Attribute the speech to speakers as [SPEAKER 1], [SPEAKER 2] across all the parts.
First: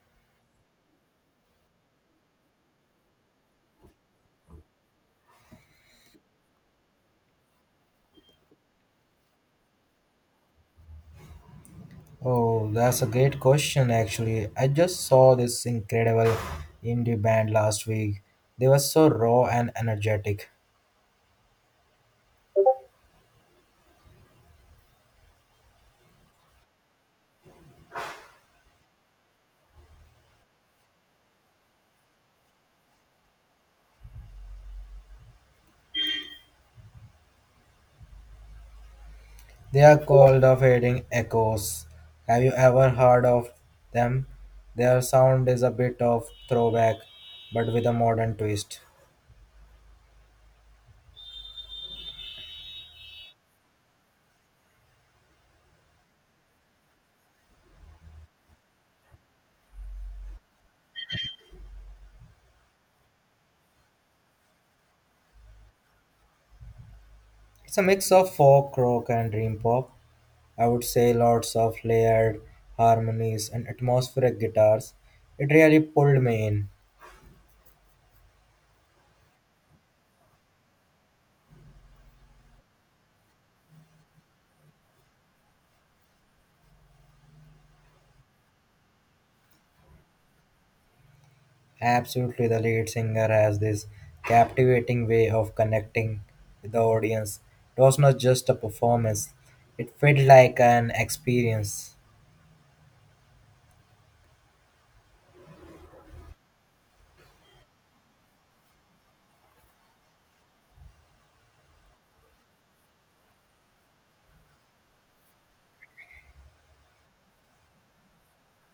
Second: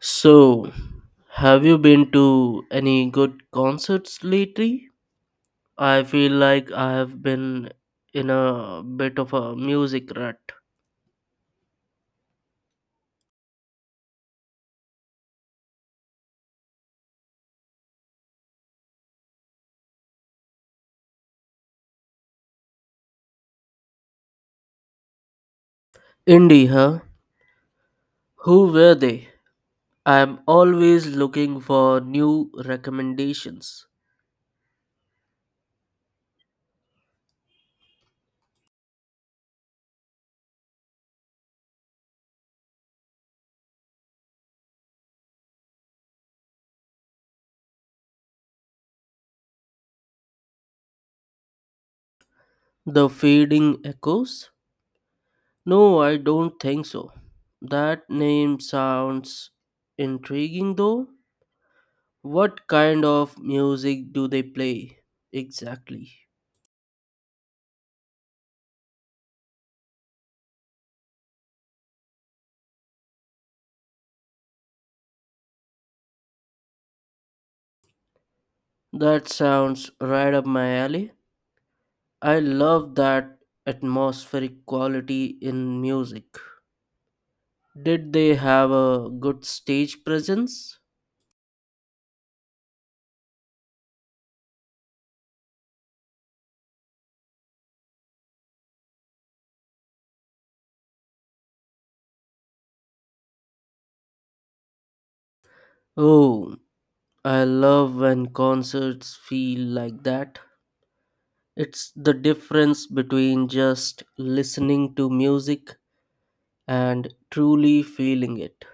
[SPEAKER 1] So, have you been to any good concerts lately? I feel like I have been in a bit of a music rut.
[SPEAKER 2] Oh, that's a great question, actually. I just saw this incredible indie band last week. They were so raw and energetic.
[SPEAKER 1] Indie, huh? Who were they? I'm always looking for new recommendations.
[SPEAKER 2] They are called the Fading Echoes. Have you ever heard of them? Their sound is a bit of throwback, but with a modern twist.
[SPEAKER 1] The Fading Echoes? No, I don't think so. That name sounds intriguing though. What kind of music do they play exactly?
[SPEAKER 2] It's a mix of folk, rock, and dream pop. I would say lots of layered harmonies and atmospheric guitars. It really pulled me in.
[SPEAKER 1] That sounds right up my alley. I love that atmospheric quality in music. Did they have a good stage presence?
[SPEAKER 2] Absolutely, the lead singer has this captivating way of connecting with the audience. It was not just a performance, it felt like an experience.
[SPEAKER 1] Oh, I love when concerts feel like that. It's the difference between just listening to music and truly feeling it.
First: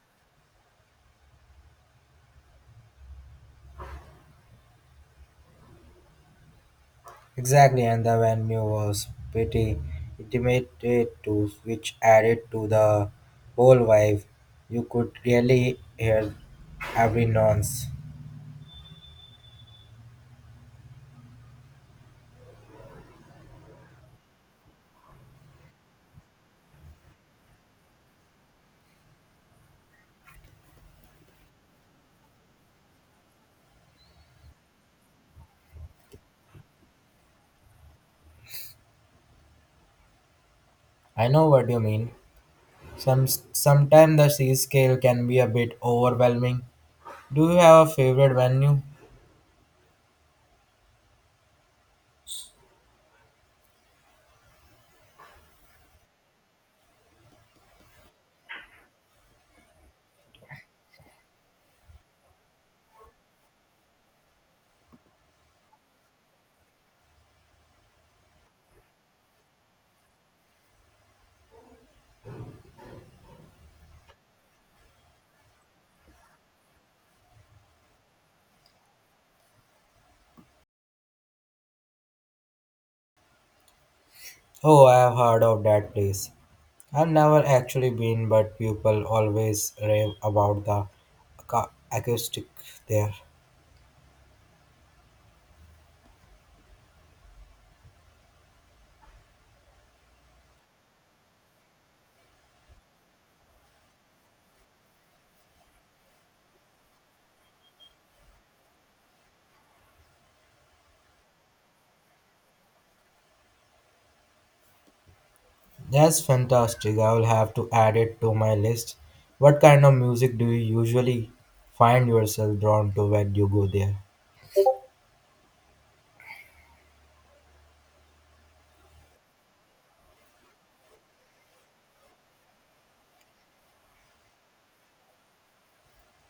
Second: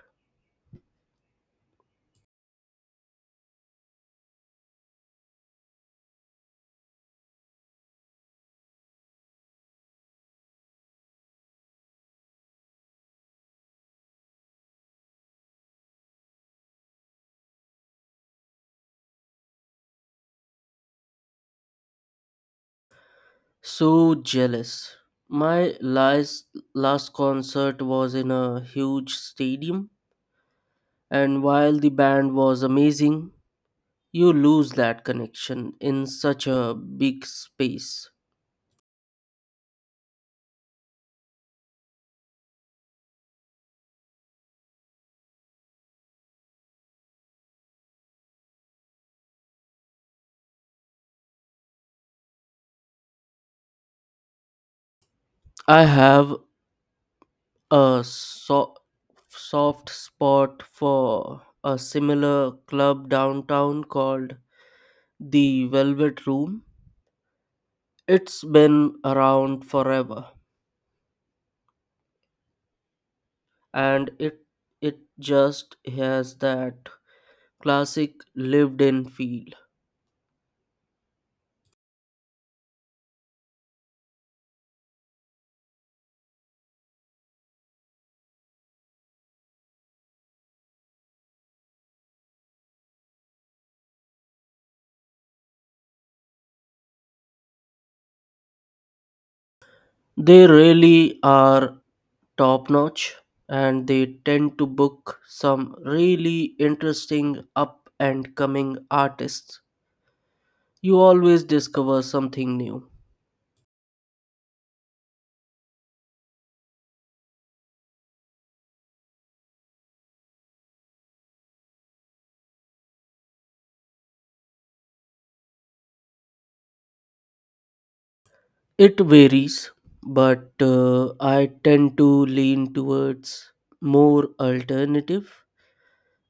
[SPEAKER 2] Exactly, and the venue was pretty intimate too, which added to the whole vibe. You could really hear every nuance.
[SPEAKER 1] So jealous. My last concert was in a huge stadium. And while the band was amazing, you lose that connection in such a big space.
[SPEAKER 2] I know what you mean. Sometimes the C scale can be a bit overwhelming. Do you have a favorite venue?
[SPEAKER 1] I have a soft spot for a similar club downtown called the Velvet Room. It's been around forever and it just has that classic lived in feel.
[SPEAKER 2] Oh, I have heard of that place. I've never actually been, but people always rave about the acoustic there.
[SPEAKER 1] They really are top notch and they tend to book some really interesting up and coming artists. You always discover something new.
[SPEAKER 2] That's fantastic. I will have to add it to my list. What kind of music do you usually find yourself drawn to when you go there?
[SPEAKER 1] It varies, but I tend to lean towards more alternative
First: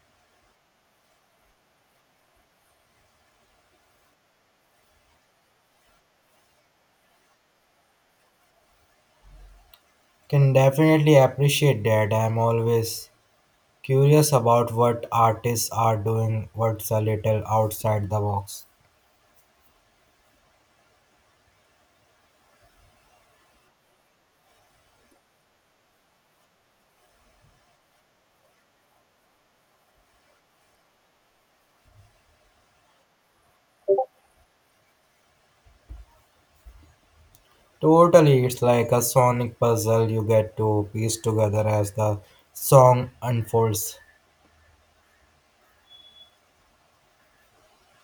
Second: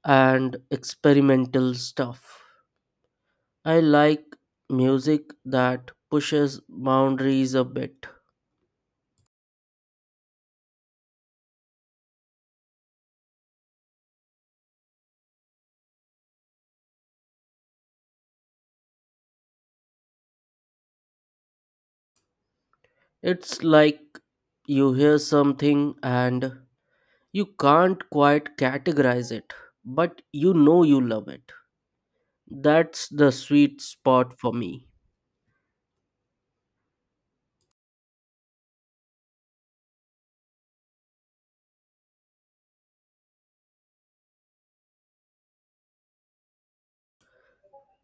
[SPEAKER 1] and experimental stuff. I like music that pushes boundaries a bit.
[SPEAKER 2] Can definitely appreciate that. I'm always curious about what artists are doing, what's a little outside the box.
[SPEAKER 1] It's like you hear something and you can't quite categorize it, but you know you love it. That's the sweet spot for me.
[SPEAKER 2] Totally, it's like a sonic puzzle you get to piece together as the song unfolds.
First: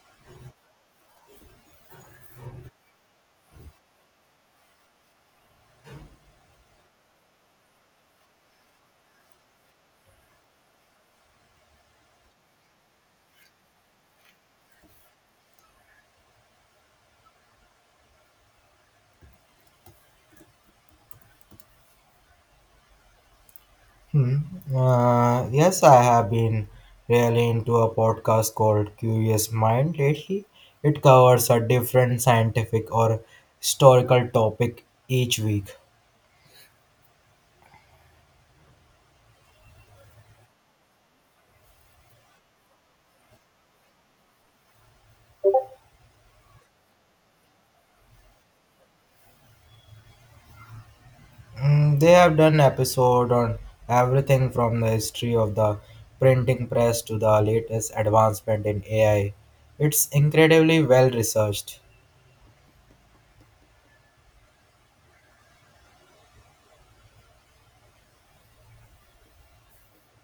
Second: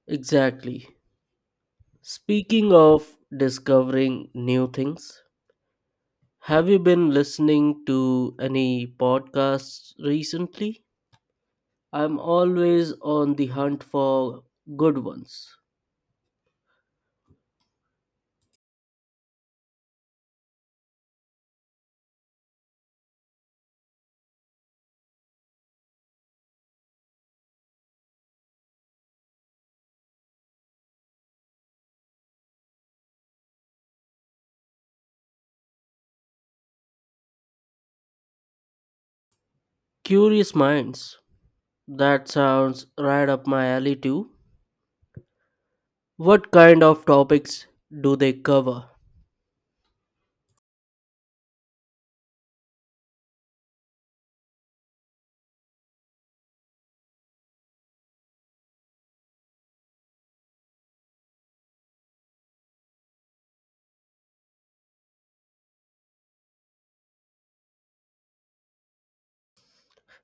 [SPEAKER 1] Exactly. Speaking of discovering new things, have you been listening to any podcasts recently? I'm always on the hunt for good ones.
[SPEAKER 2] Hmm. Yes, I have been really into a podcast called Curious Mind lately. It covers a different scientific or historical topic each week.
[SPEAKER 1] Curious Minds. That sounds right up my alley, too. What kind of topics do they cover?
[SPEAKER 2] They have done episode on everything from the history of the printing press to the latest advancement in AI. It's incredibly well researched.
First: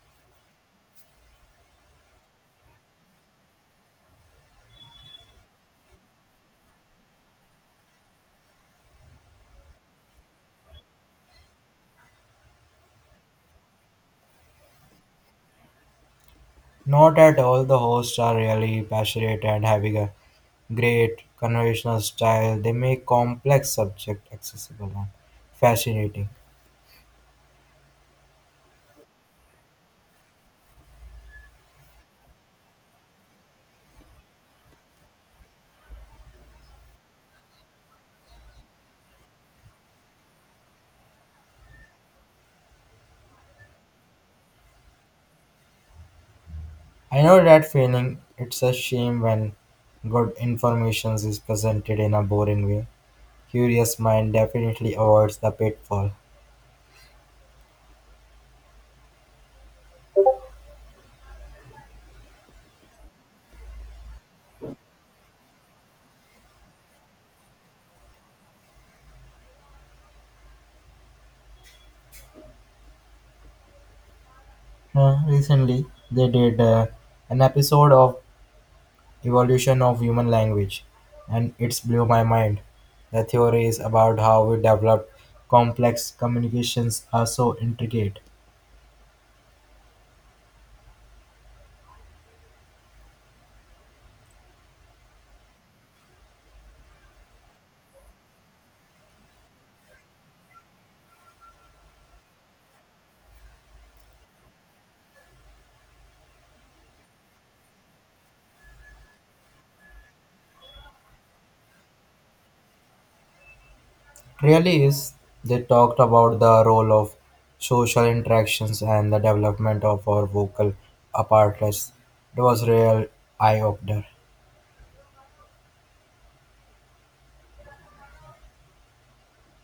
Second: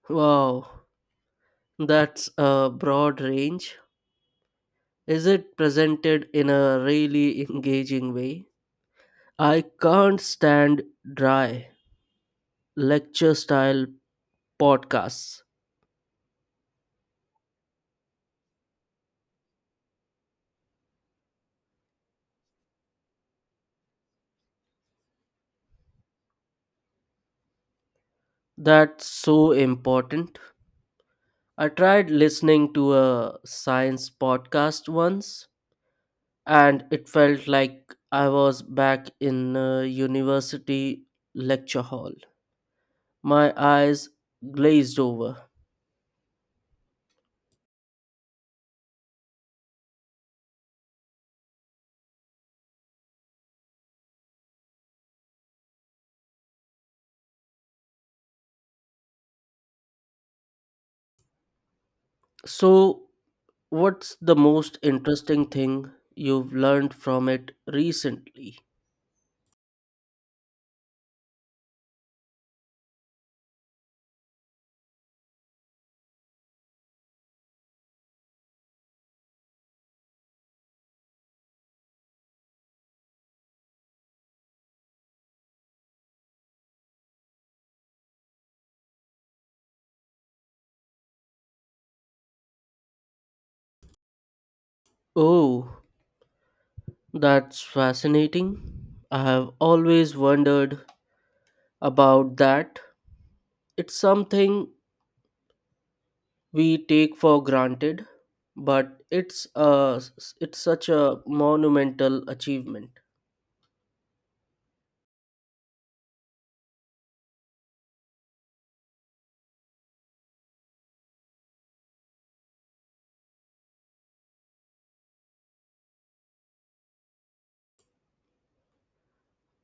[SPEAKER 1] Wow, that's a broad range. Is it presented in a really engaging way? I can't stand dry lecture style podcasts.
[SPEAKER 2] Not at all. The hosts are really passionate and having a great conversational style. They make complex subject accessible and fascinating.
[SPEAKER 1] That's so important. I tried listening to a science podcast once and it felt like I was back in a university lecture hall. My eyes glazed over.
[SPEAKER 2] I know that feeling. It's a shame when good information is presented in a boring way. Curious mind definitely avoids the pitfall.
[SPEAKER 1] So, what's the most interesting thing you've learned from it recently?
[SPEAKER 2] Recently, they did an episode of Evolution of Human Language, and it's blew my mind. The theory is about how we developed complex communications are so intricate.
[SPEAKER 1] Oh, that's fascinating. I have always wondered about that. It's something we take for granted, but it's such a monumental achievement.
[SPEAKER 2] Really is they talked about the role of social interactions and the development of our vocal apparatus. It was real eye opener.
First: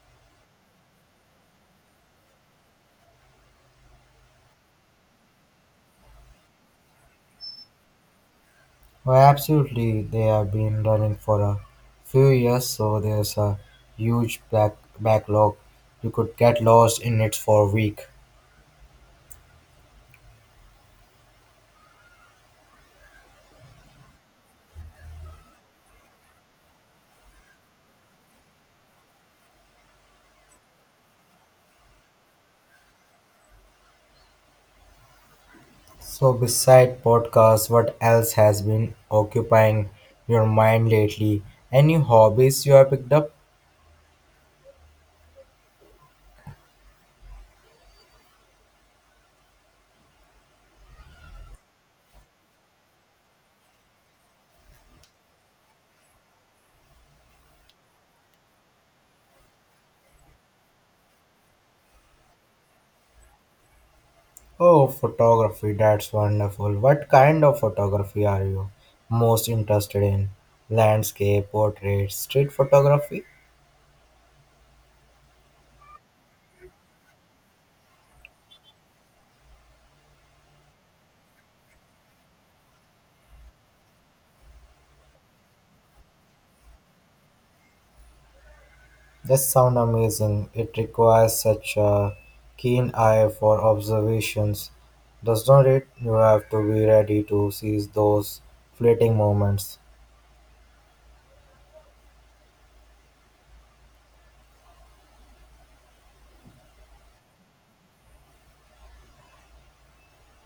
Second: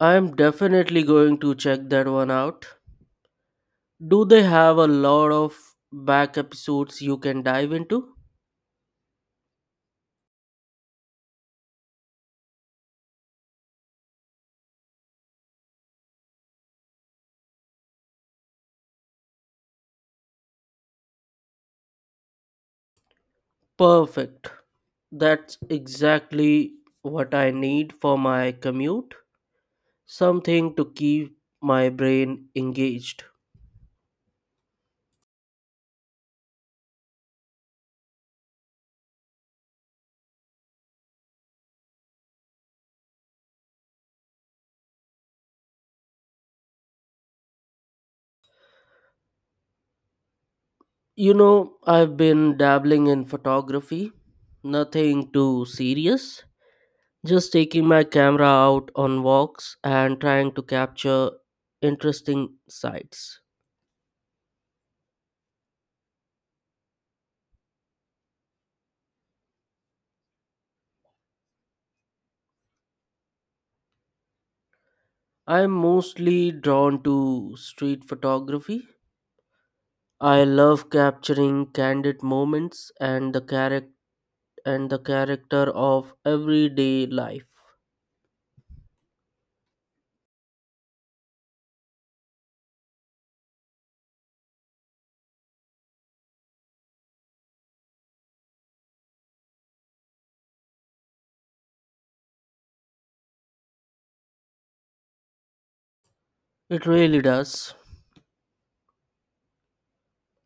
[SPEAKER 1] I'm definitely going to check that one out. Do they have a lot of back episodes you can dive into?
[SPEAKER 2] Well, absolutely, they have been running for a few years, so there's a huge backlog. You could get lost in it for a week.
[SPEAKER 1] Perfect. That's exactly what I need for my commute. Something to keep my brain engaged.
[SPEAKER 2] So, beside podcasts, what else has been occupying your mind lately? Any hobbies you have picked up?
[SPEAKER 1] You know, I've been dabbling in photography. Nothing too serious. Just taking my camera out on walks and trying to capture interesting sights.
[SPEAKER 2] Oh, photography, that's wonderful. What kind of photography are you most interested in? Landscape, portrait, street photography?
[SPEAKER 1] I'm mostly drawn to street photography. I love capturing candid moments and the character of everyday life.
[SPEAKER 2] That sounds amazing. It requires such a keen eye for observations, does not it? You have to be ready to seize those fleeting moments.
[SPEAKER 1] It really does.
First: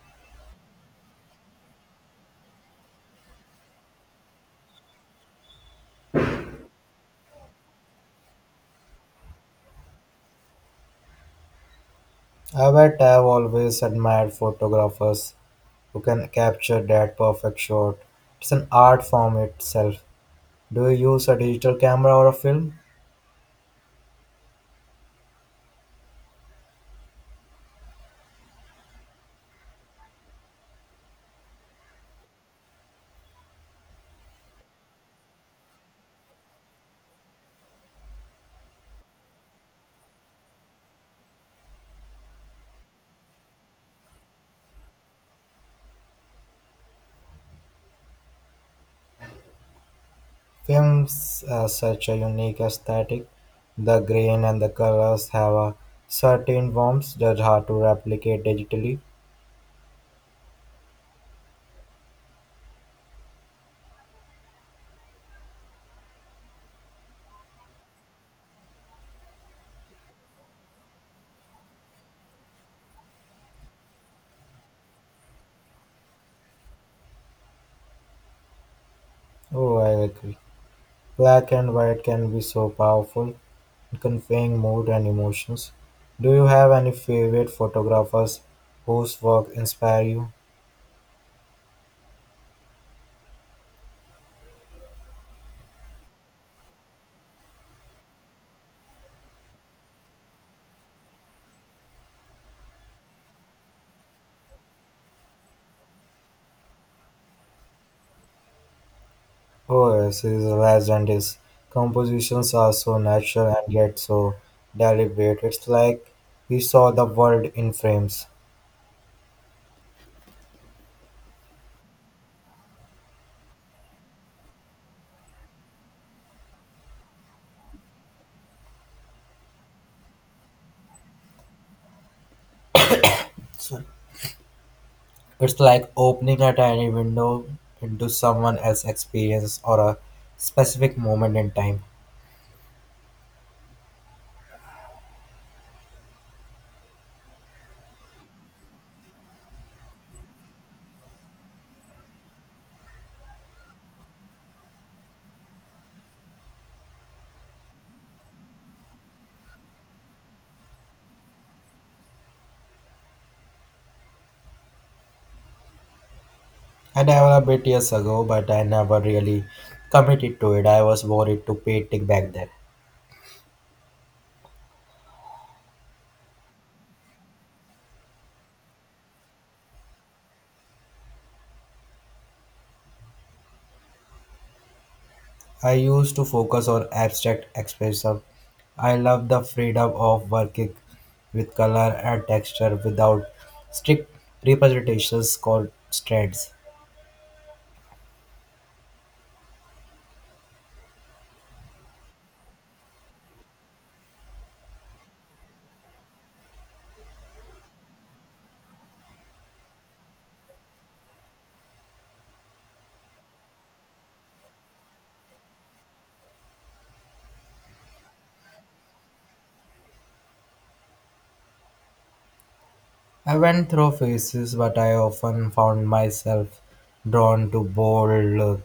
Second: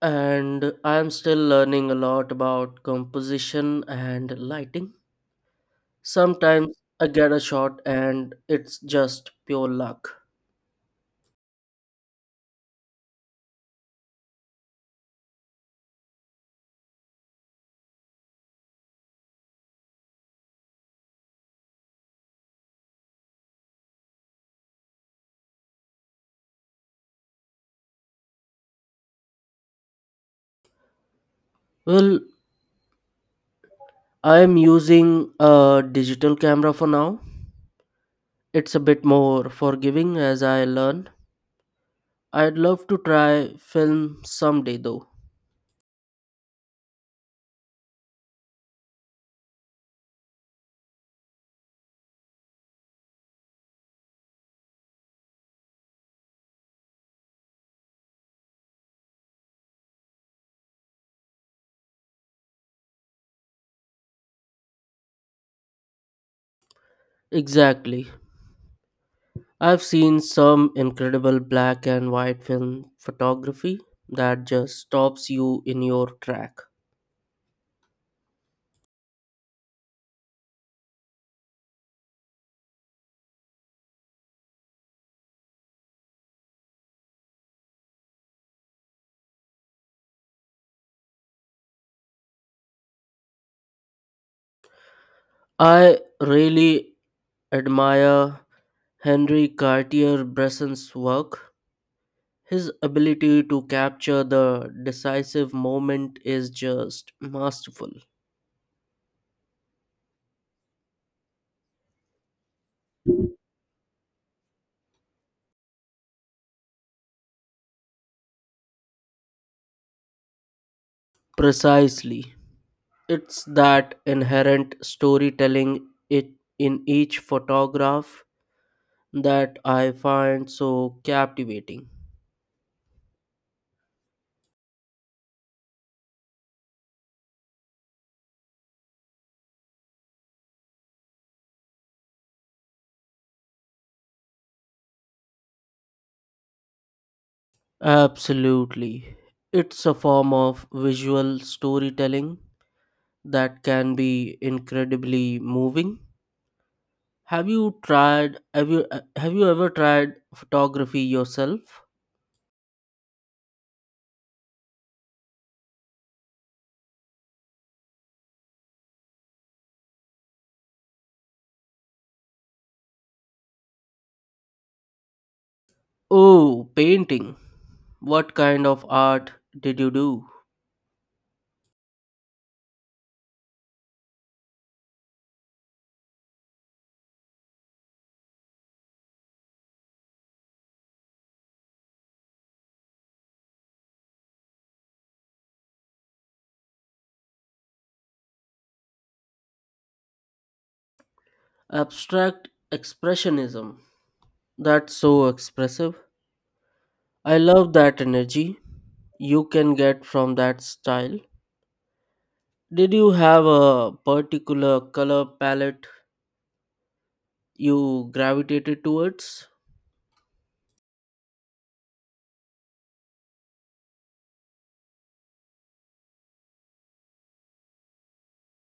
[SPEAKER 1] And I'm still learning a lot about composition and lighting. Sometimes I get a shot and it's just pure luck.
[SPEAKER 2] I bet I've always admired photographers who can capture that perfect shot. It's an art form itself. Do you use a digital camera or a film?
[SPEAKER 1] Well, I'm using a digital camera for now. It's a bit more forgiving as I learn. I'd love to try film someday though.
[SPEAKER 2] Films have such a unique aesthetic. The grain and the colors have a certain warmth that's hard to replicate digitally.
[SPEAKER 1] Exactly. I've seen some incredible black and white film photography that just stops you in your track.
[SPEAKER 2] Oh, I agree. Black and white can be so powerful in conveying mood and emotions. Do you have any favorite photographers whose work inspire you?
[SPEAKER 1] I really admire Henri Cartier-Bresson's work. His ability to capture the decisive moment is just masterful.
[SPEAKER 2] Oh, yes, his last and His compositions are so natural and yet so deliberate. It's like he saw the world in frames.
[SPEAKER 1] Precisely. It's that inherent storytelling it in each photograph that I find so captivating.
[SPEAKER 2] Sorry. It's like opening a tiny window into someone else's experience or a specific moment in time.
[SPEAKER 1] Absolutely. It's a form of visual storytelling that can be incredibly moving. Have you ever tried photography yourself?
[SPEAKER 2] I developed it years ago, but I never really committed to it. I was worried to painting back then.
[SPEAKER 1] Oh, painting. What kind of art did you do?
[SPEAKER 2] I used to focus on abstract expression. I love the freedom of working with color and texture without strict representations constraints.
[SPEAKER 1] Abstract expressionism. That's so expressive. I love that energy you can get from that style. Did you have a particular color palette you gravitated towards?
[SPEAKER 2] I went through phases, but I often found myself drawn to bold,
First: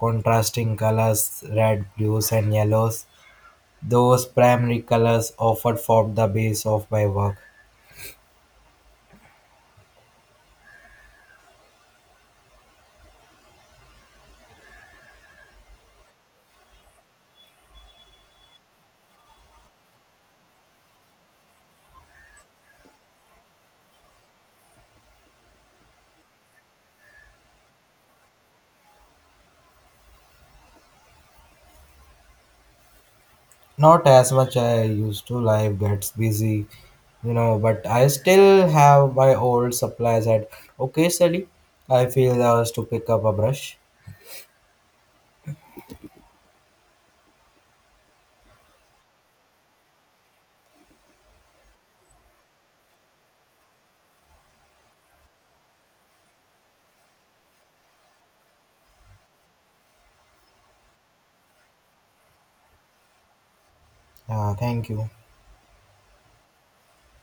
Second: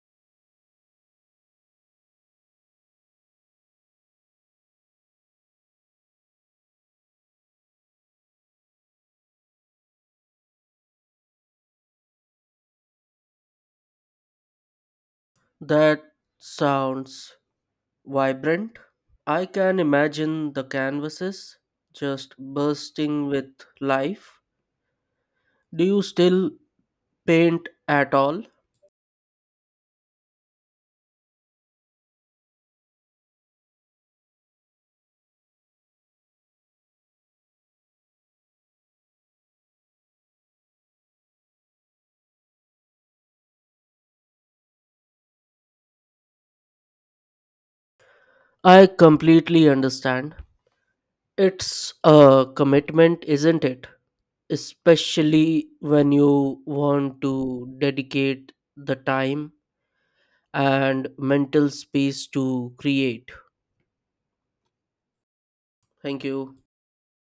[SPEAKER 2] contrasting colors, red, blues, and yellows. Those primary colors often formed the base of my work.
[SPEAKER 1] That sounds vibrant. I can imagine the canvases just bursting with life. Do you still paint at all?
[SPEAKER 2] Not as much I used to. Life gets busy, but I still have my old supplies at occasionally I feel the urge to pick up a brush.
[SPEAKER 1] I completely understand. It's a commitment, isn't it? Especially when you want to dedicate the time and mental space to create.
[SPEAKER 2] Yeah, thank you.
[SPEAKER 1] Thank you.